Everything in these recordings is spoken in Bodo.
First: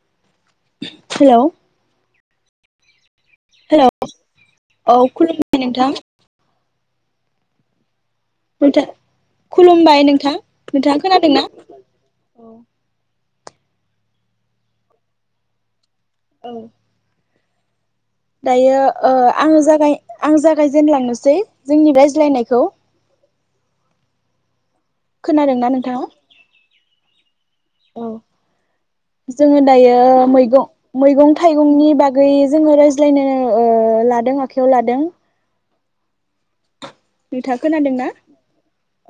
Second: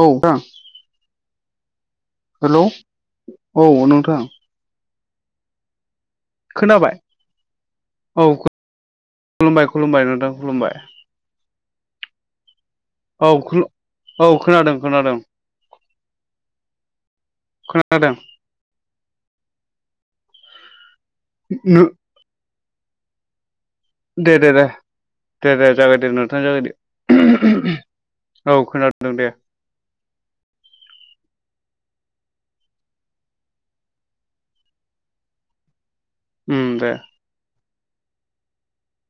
औ दा हेलौ हेलौ हेलौ औ नोंथां औ खुलुमबाय नोंथां खोनाबाय औ नोंथा खुलुमबाय नोंथां नोंथाङा खोनादोंनाा औ औ खुलु औ खोनादों खोनादों औ खोनादों दायो ओ आङो आं जागायजेनलांनोस सै जोंनि रायज्लायनायखौ दे दे दे दे खोनादोंना दे जागाय नोंथाङा दे नोंथां जागाय दे औ औ खोनादों दे जोङो दायो मैगं मैगं थाइगंनि बाग गै जोङो रायज्लायनो लादों आखायाव लादों उम दे नोंथाङा खोनादोंना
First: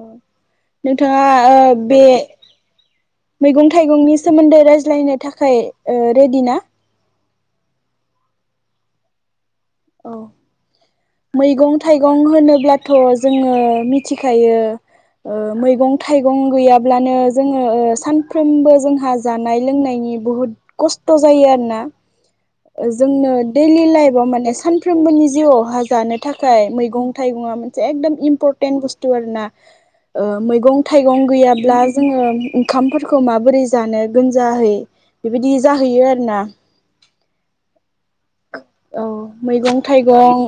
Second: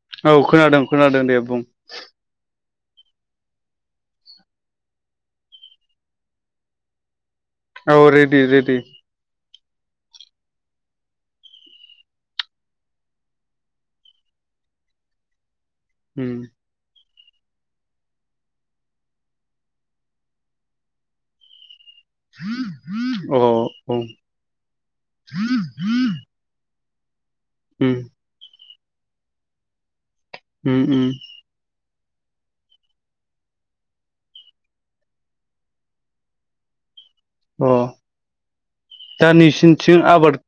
औ खोनादों खोनादों नोंथाङा दे ओ बुं बे मैगं थाइगंनि सोमोन्दै रायज्लायनो थाखाय रेडि ना औ रेडि रेडि औ मैगं थाइगं होनोब्लाथ' जोङो मिथिखायो ओ मै मैगं उम थाइगं गैयाब्लानो ज जोङो सानफ्रोमबो जोंहा जानाय लोंनायनि बुहुद खस्थ' जायो आरोना जोंनो अ औ दैलि उम लाइफआव माने सानफ्रोमबोनि जिउआवहा जानो थाखाय मै थाइगङा मोनसे एदम इम्परटेन्ट मेन बुस्थु आर ना ओ मैगं उम उम थाइगं गैयाब्ला जोङो ओंखामफोरखौ माबोरै जानो गोनजाहै बेबायदि जाहैयो आरोना अ औ दा मैगं नोंसिनथिं आबाद थाइगं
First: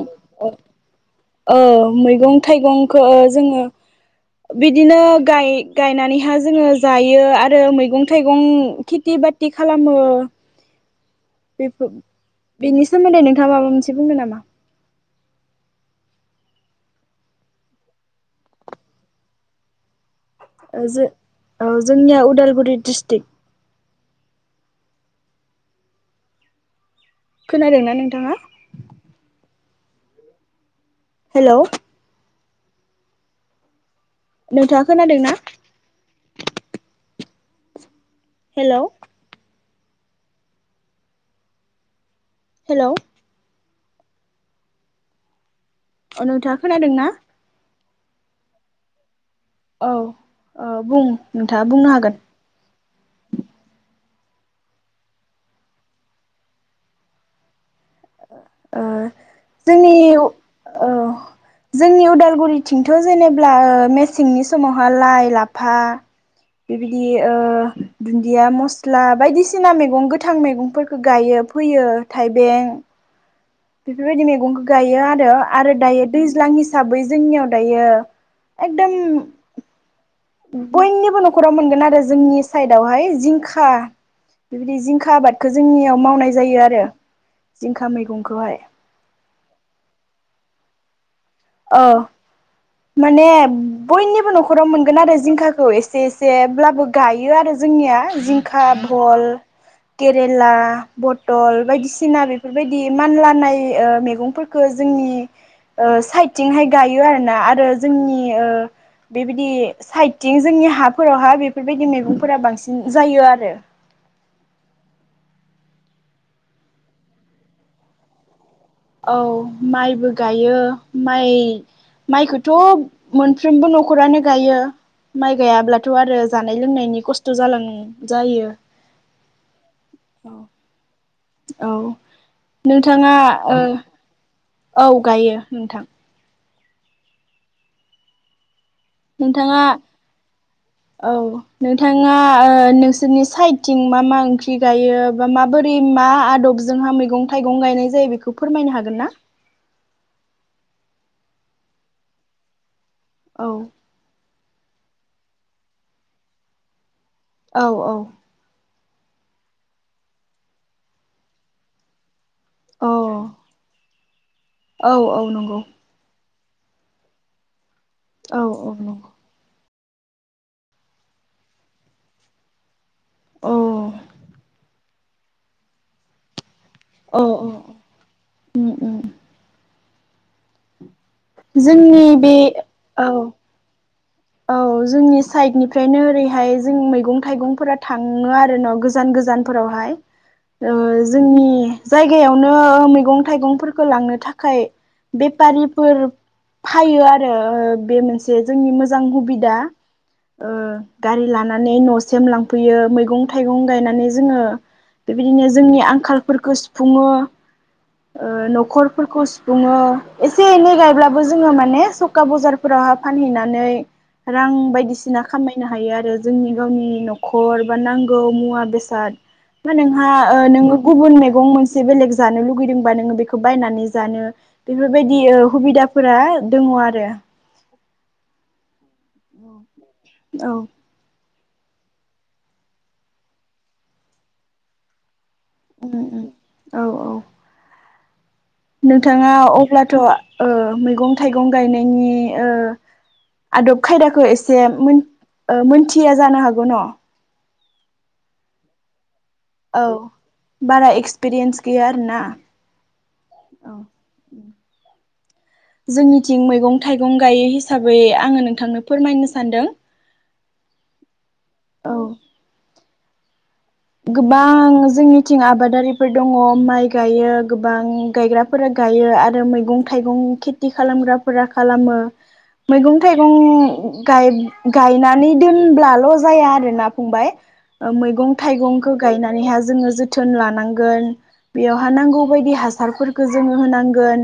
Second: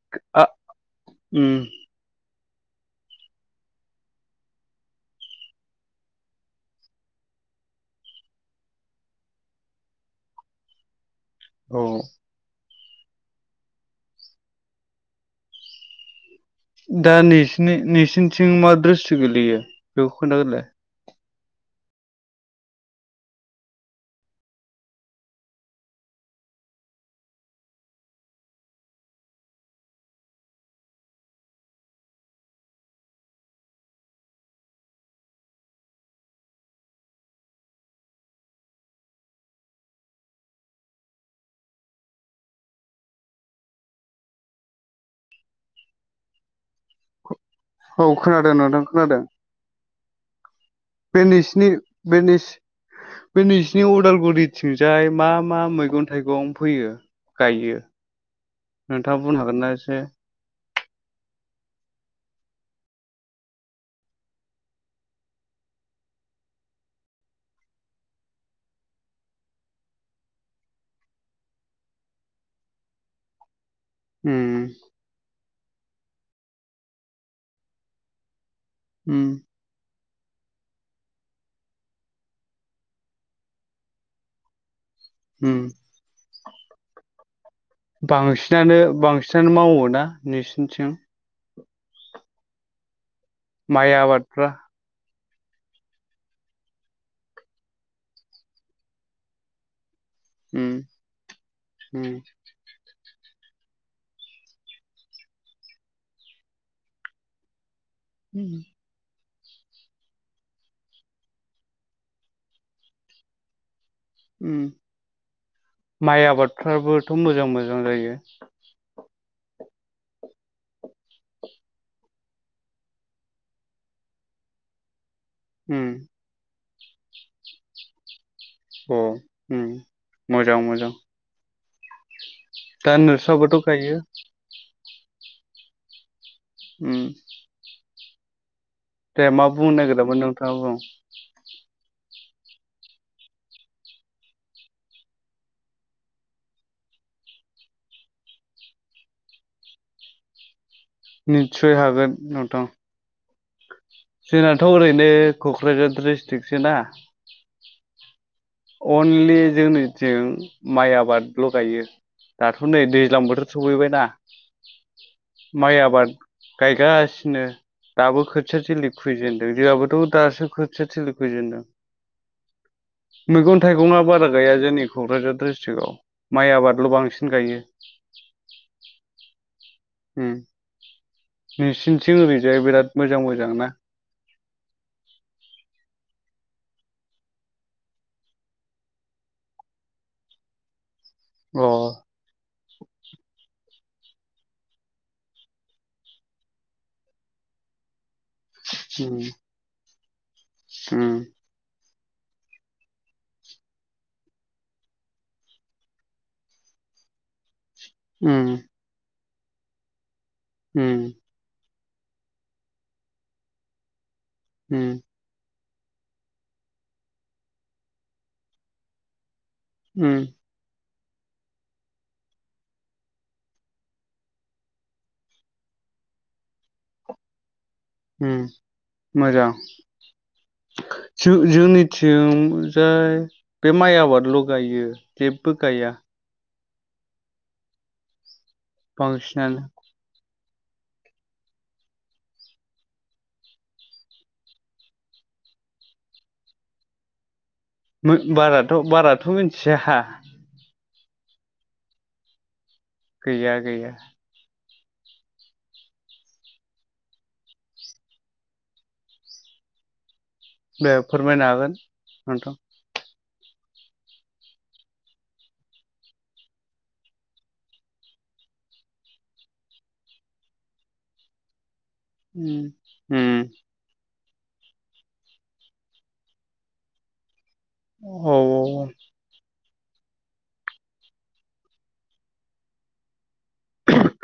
औ उम मैग गं थाइगंखो जोङो बिदिनो गाय गायनानैहा जोङो जायो आरो मैगं- थाइगं खेथि बाटि खालामो औ बेफो बेनि सोमोन्दै नोंथाङा माबा मोनसे बुंनो नामा दा नैस नै नोंसिनिथिं मा द्रिस्टिक गोलैयो [unintelligible] खोनथा ग्रोलाय औ जोंनिया उदालगुरि डिस्टिक खोनादोंना नोंथाङा हेलौ नोंथाङा खोनादों ना हेलौ हेलौ अ नोंथाङा खोनादों ना औ खोनादों नोंथां खोनादों औ बुं बे नोंथाङा नोंसिनि बुंनो हागोन बे निस बे नोंसिनि अदाल गुरिथिंजाय मा मा मैगं- थाइगं फोयो गायो ओ नोंथाङा बुंनो हागोन ना एसे जोंनियाव ओ जोंनि उदालगुरिथिंथ' जेनेब्ला ओ मेसेंनि समावहा लाइ- लाफा बेबायदि ओ दुन्दिया मस्ला बायदिसिना मेगं गोथां मेगंफोरखो गायो फोयो थाइबें बेफोरबायदि मैगंखो उम गायो आरो आरो द दायो दैज्लां हिसाबै जोंनियाव दायो एकदोम उम बयनिबो न'खराव मोनगोन आरो जोंनि साइडआवहाय जिंखा बेबायदि जिंख खा आबादखो उम जोंनियाव मावनाय जायो आरो जिंखा मैगंखौहाय बांसिनानो न्थिं औ माने माइ बयनिबो आबादफ्रा न'खराव मोनगोन आरो ज जिंखाखौ एसे एसेब्लाबो गायो आरो जोंनिया जिंखा भल केरेला उम बटल उम बायदिसिना बेफोरबायदि मानलानाय ओ मेगंफोरखो जोंनि ओ साइत थिंहाय गायो आरो ना आरो ओ उम बेबायदि साइडथिं जोंनि हाफोरावहा बेफोरबायदि मेगंफोरा बांसिन जायो आरो उम माइ आबादफ्राबोथ' मोजां मोजां जायो औ माइबो गायो माइ माइखोथ' मोनफ्रोमबो न'खरानो गायो माइ उम गायाब्लाथ' आरो जानाय लोंनायनि खस्थ' जालां जायो अ' उम मोजां मोजां। औ दा नोंथाङा नोंस्राबोथ' गायो ओ औ गायो नोंथां। उम दे मा नोंथाङा बुंनो नागिरदोंमोन नोंथाङा बुं? औ नोंथाङा ओ नोंसोरनि सायदथिं मा मा ओंख्रि गायो। बा माबोरै मा आदबजोंहा मैगं थाइगं गायनाय जायो बेखौ फोरमायनो हागोन ना? निथसय हागोन नोंथां। औ जोंनाथ' ओरै बे क'क्राझार द्रिसट्रिकसो ना? औ औ अनलि जोंनिथिं माइ आबादल' गायो। दाथ' नै अ दैज्लां बोथोर सफैबाय ना औ औ नंगौ माइ आबाद गायगासिनो दाबो औ खोथिया औ थिलि नंगौ खुजेनदों जोआबो थ' दासो खोथिया थिलि फोजेनदों। औ मैगं थाइगङा बारा गाया जोंनि क'क्राझार डिस्ट्रिकआव माइ आबाद ल' औ बांसिन गायो। औ उम उम उम जोंनि नोंसिनिथिं बे ओरैजाय बिराद औ मोजां मोजां ना? औ जोंनि सायदनिफ्रायनो ओरैहाय जों मैगं थाइगंफोरा थाङो आरो न' गोजान गोजानफोरावहाय ओ जोंनि अ जायगायावनो मैगं थाइगंफोर खो लांनो थाखाय बेफारिफोर फायो आरो ओ बे मोनसे जां उम हुबिदा। ओ गारि लानानै न' सेम लांफैयो। मैगं थाइगं गायनानै जोङो बे बायदिनो जोंनि आंखालफोरखौ सुफुङो। ओ उम न'खरफोरखौ सु बुङो। एसे एनै उम गायब्लाबो जोङो माने थ'खा बजारफोराव फानहैनानै रां उम बायदिसिना खामाय नो हायो आरो। जोंनि गावनि न'खर बा नांगौ मुवा बेसाद ओ नोंहा उम ओ नों गुबुन मैगं मोनसे बेलेग जानो लुगैदोंबा नोङो बेखौ बायनानै जानो बेफोरबायदि हुबिदाफोरा दङ आरो। उम मोजां औ जो-जोंनिथिं जाय बे माइ आबादल' गायो। जेबो गाया औ औ नोंथाङा बांसिनानो अब्लाथ' ओ मैगं थाइगं गायनायनि ओ आदब खायदाखौ एसे मोन ओ मोनथिया जानो हागौ न'? मोन बाराथ' बाराथ' औ मिथिया बारा एक्स पिरियेन्स गैया आरोना गैया औ गैया जोंनिथिं मैगं थाइगं गायो हिसाबै आङो नोंथांनो फोरमायनो सानदों दे फोरमायनो हागोन औ नोंथां। गोबां जोंनिथिं आबादारिफोर दङ माइ गायो गोबां गायग्राफोरा गायो आरो मैगं थाइगं खेथि खालामग्राफोरा खालामो। उम मैगं उम थाइगं गाय-गायनानै दोनब्लाल' जाया आरो ना फंबाय ओ औ मैगं औ थाइगंखौ गायनानै हाय जोंङो जोथोन लानांगोन बेयावहा नांगौ बायदि हासारफोर खो जोङो होनांगोन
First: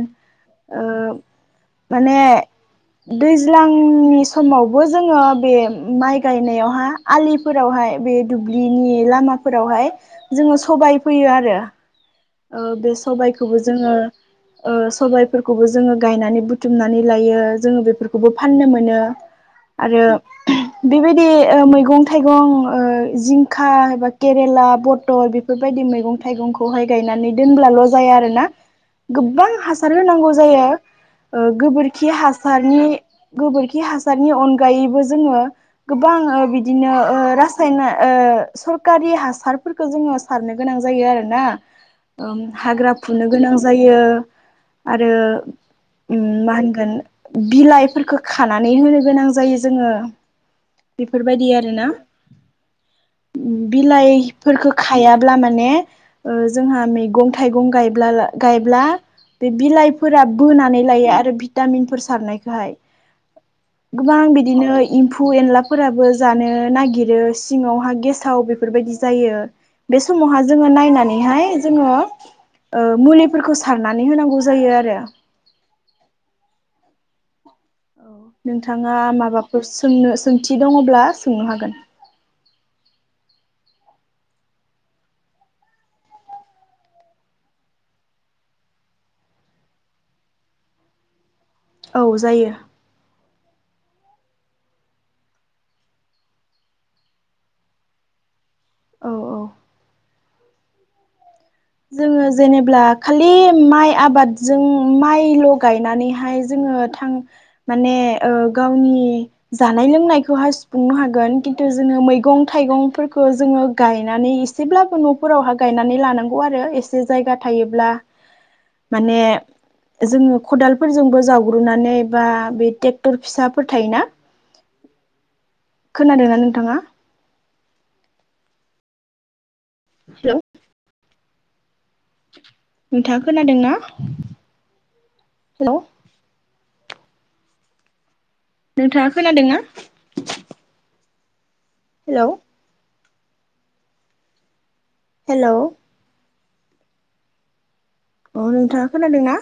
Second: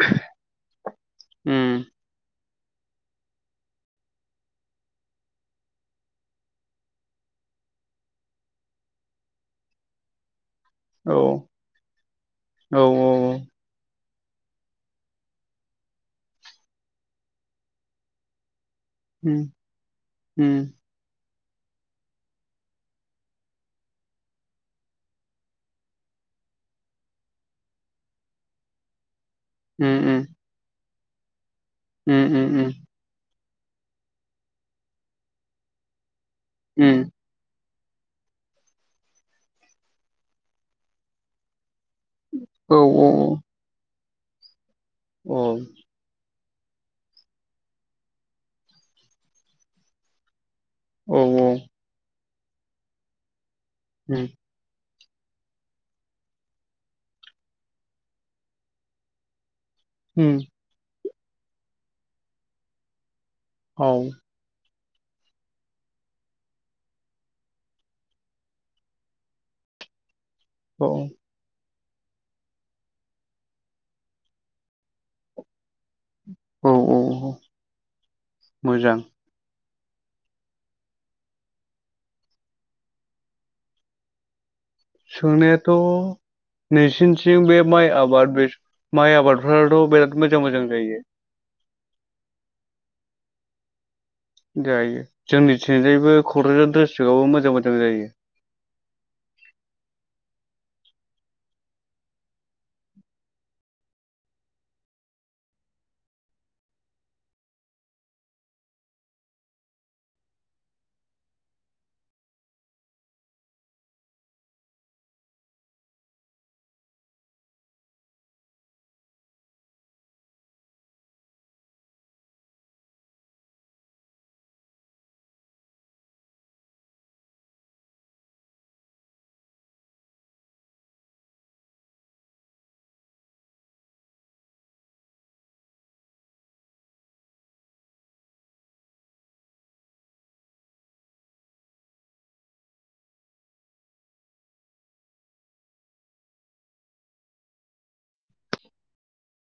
ओ उम माने दैज्लांनि समावबो जोङो बे माइ गायनायावहा आलिफोरावहाय बे दुब्लिनि बे लामाफोरावहाय जोङो सबाय औ फोयो आरो। ओ औ बे सबायखौबो जोङो ओ ओ सबायफोरखौबो जोङो गायनानै बुथुमनानै लायो जोङो बेफोरखौबो फाननो मो नो उम आरो उम बेबाय बे ओ मैगं थाइगं ओ जिंखा एबा केरेला पटल बेफोरबायदि मैगं थाइगंखौहाय गायनानै दोनब्लाल' जाया आरोना गोबां उम हासार उम होनांगौ जायो। ओ गोबोरखि उम उम उम हासारनि गोबोरखि हासारनि अनगायैबो जोङो गो बां ओ बिदिनो उम ओ बायना ओ सरखारि हासारफोरखौ जोङो सारनो गोनां जायो आरोना। ओम औ हाग्रा फुनो गोनां जायो। आरो औ उम मा होनगोन बिलाइफोरखौ खानानै होनो गोनां जायो जोंङो। औ औ बेफोरबायदि आरोना। उम बिलाइफोरखो खायाब्ला माने ओ जोंहा मैगं थाइगं गायब्लाला गायब्ला बे बिलाइफोरा उम बोनानै लायो आ रो भिटामिनफोर सारनायखोहाय। औ गोबां बिदिनो एम्फौ एनलाफोराबो जानो नागिरो सिंङावहा गेसाव बेफोरबायदि जायो बे समावहा जोंङो औ नायनानै जोंङो मुलिफोरखौ सारनानै होनांगौ जायो आरो। औ औ। औ नोंथाङा मोजां माबा। सोंनो सोंथि दंङब्ला सोंनो हागोन। सोंनायाथ नोंसिनिथिं बे माइ आबाद बे माइ आबादफ्राथ बिराद मोजां मोजां जायो। औ जायो। जायो जोंनिथिंजायबो कक्राझार डिस्ट्रिगआवबो मोजां मोजां जायो। औ औ। जोंङो जेनेब्ला खालि माइ आबादजों माइल गायनानैहाय जोंङो माने गावनि जानाय लोंनायखौहाय सुफुंनो हागोन खिन्थु जोंङो मैगं थाइगंफोरखौ जोंङो गायनानै एसेब्लाबो नफोरावहाय गायनानै लानांगौ। एसे जायगा थायोब्ला माने जोंङो खदालफोरजोंबो जावग्रिनानै बा बे ट्रेक्टर फिसाफोर थायोना। खोनादों ना नोंथाङा। [inaudible] हेलौ। नोंथाङा खोनादोंना हेलौ। नोंथाङा खोनादोंना। हेलौ। हेलौ। औ नोंथाङा खोनादोंना।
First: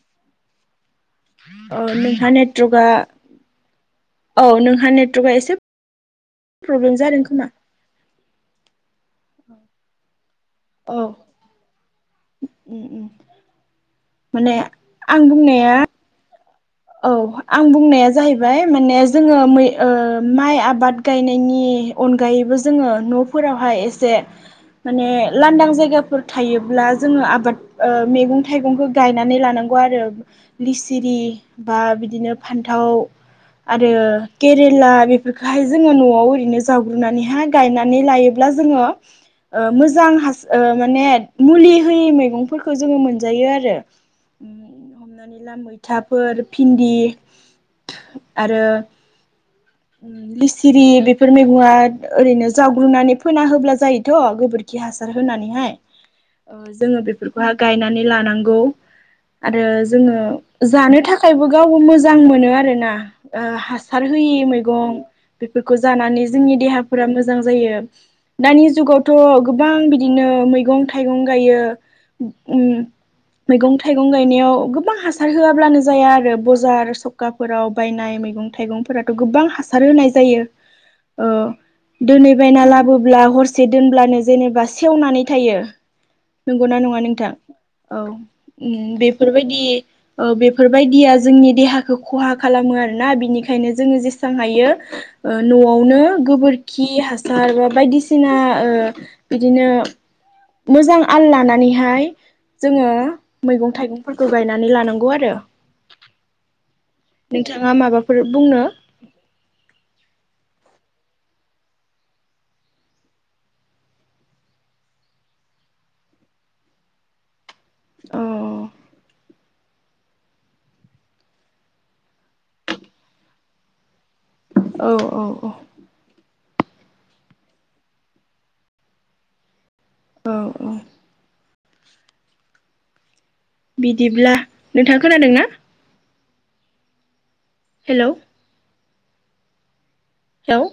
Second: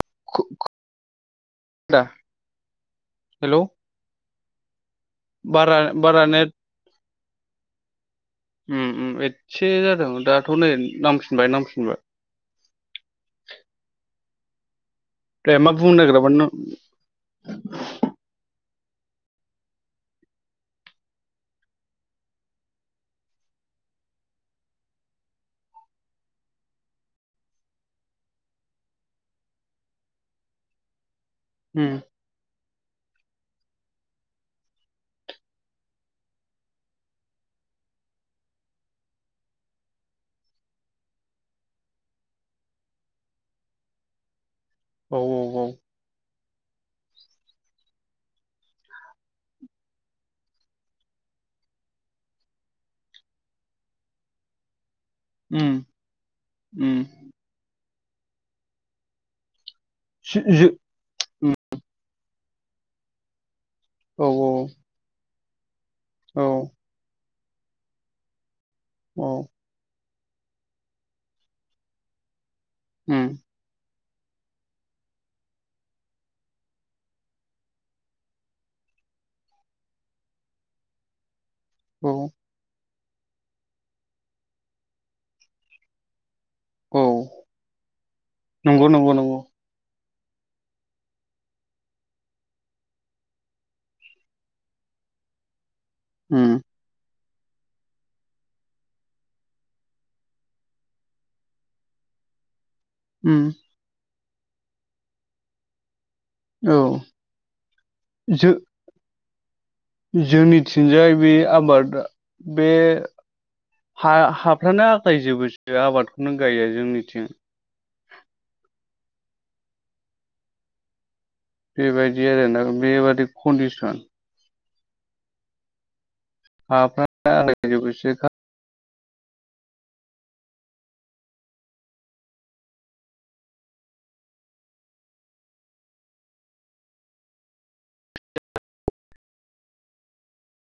[inaudible] औ दा नोंहा नेटवर्कआ हेलौ औ नोंहा नेटवर्कआ एसे बारा बारा नेट प्रब्लेम जादों। ना। उम एसे जादों दा। दाथ नै औ नांफिनबाय नांफिनबाय। उम उम। माने। आं दे मा बुंनाया बुंनो नागिरामोन नों। औ आं बुंनाया जाहैबाय माने जोंङो बै माइ आबाद गायनायनि अनगायैबो जोंङो नफोरावहाय एसे माने लांदां जायगाफोर थायोब्ला जोंङो आबाद मैगं थाइगंखौ गायनानै लानांगौ आरो लेस्रा। बा उम बिदिनो फानलु। फानथाव आरो केेरेला बेफोरखौहाय जोंङो न'आव ओरैनो जावग्रिनानैहाय गायनानै लायोब्ला जोङो मोजां माने मुलि होयै मैगंफोरखौ जोंङो मोनजायो आरो। औ हमनानै ला औ मैथा फिन्दि आरो लेस्रा बेफोर मैगङा ओरैनो जावग्रिनानै फोना होब्ला जायोथ गोबोरखि हासार होनानैहाय उम जोंङो उम बेफोरखौ गायनानै। लानांगौ आरो जोंङो सि- जो जानो थाखायबो उम गावबो मोजां मोजां मोनो आरो ना ओ हासार हासार औ होयै मैगं बेफोरखौ जानानै औ जोंनि देहाफोरा मोजां मोजां जायो दानि जुगावथ' औ गोबां बिदिनो मै मैगं-थाइगं गायो उम उम मैगं थाइगं गायनायाव गोबां हासार होआब्लानो जाया आरो बजार सखाफोराव बायनाय मैगं थाइगंफोराथ' गोबां हासार होनाय जायो ओ औ दोनै बायना लाबो ब्ला हरसे दोनब्लानो जेनेबा सेवनानै थायो। नंगौ ना नङा औ नोंथां औ नंगौ उम नंगौ नंगौ बेफोरबायदि ओ बेफोरबायदिया जोंनि देहाखौ खहा खालामो आरो ना बिनिखायनो जोङो जेसे हायो ओ न' आवनो उम गोबोरखि हा सार बा बायदिसिना ओ बिदिनो मोजां आल लानानैहाय जोङो उम मैगं थाइगंफोरखौ गायनानै लानां गौ आरो औ नोंथाङा माबाफोर जो बुंनो जोंनिथिंजाय बे आबादा बे हा-हाफ्रानो आग्लायजोबोसो आबादखौनो गाया जोंनिथिं। औ। बेबायदि आरो ना बेबादि कन्डिसन औ औ औ हाफ्रानो आग्लायजोबोसो। औ औ। बिदिब्ला नोंथाङा खोनादों ना? Hello hello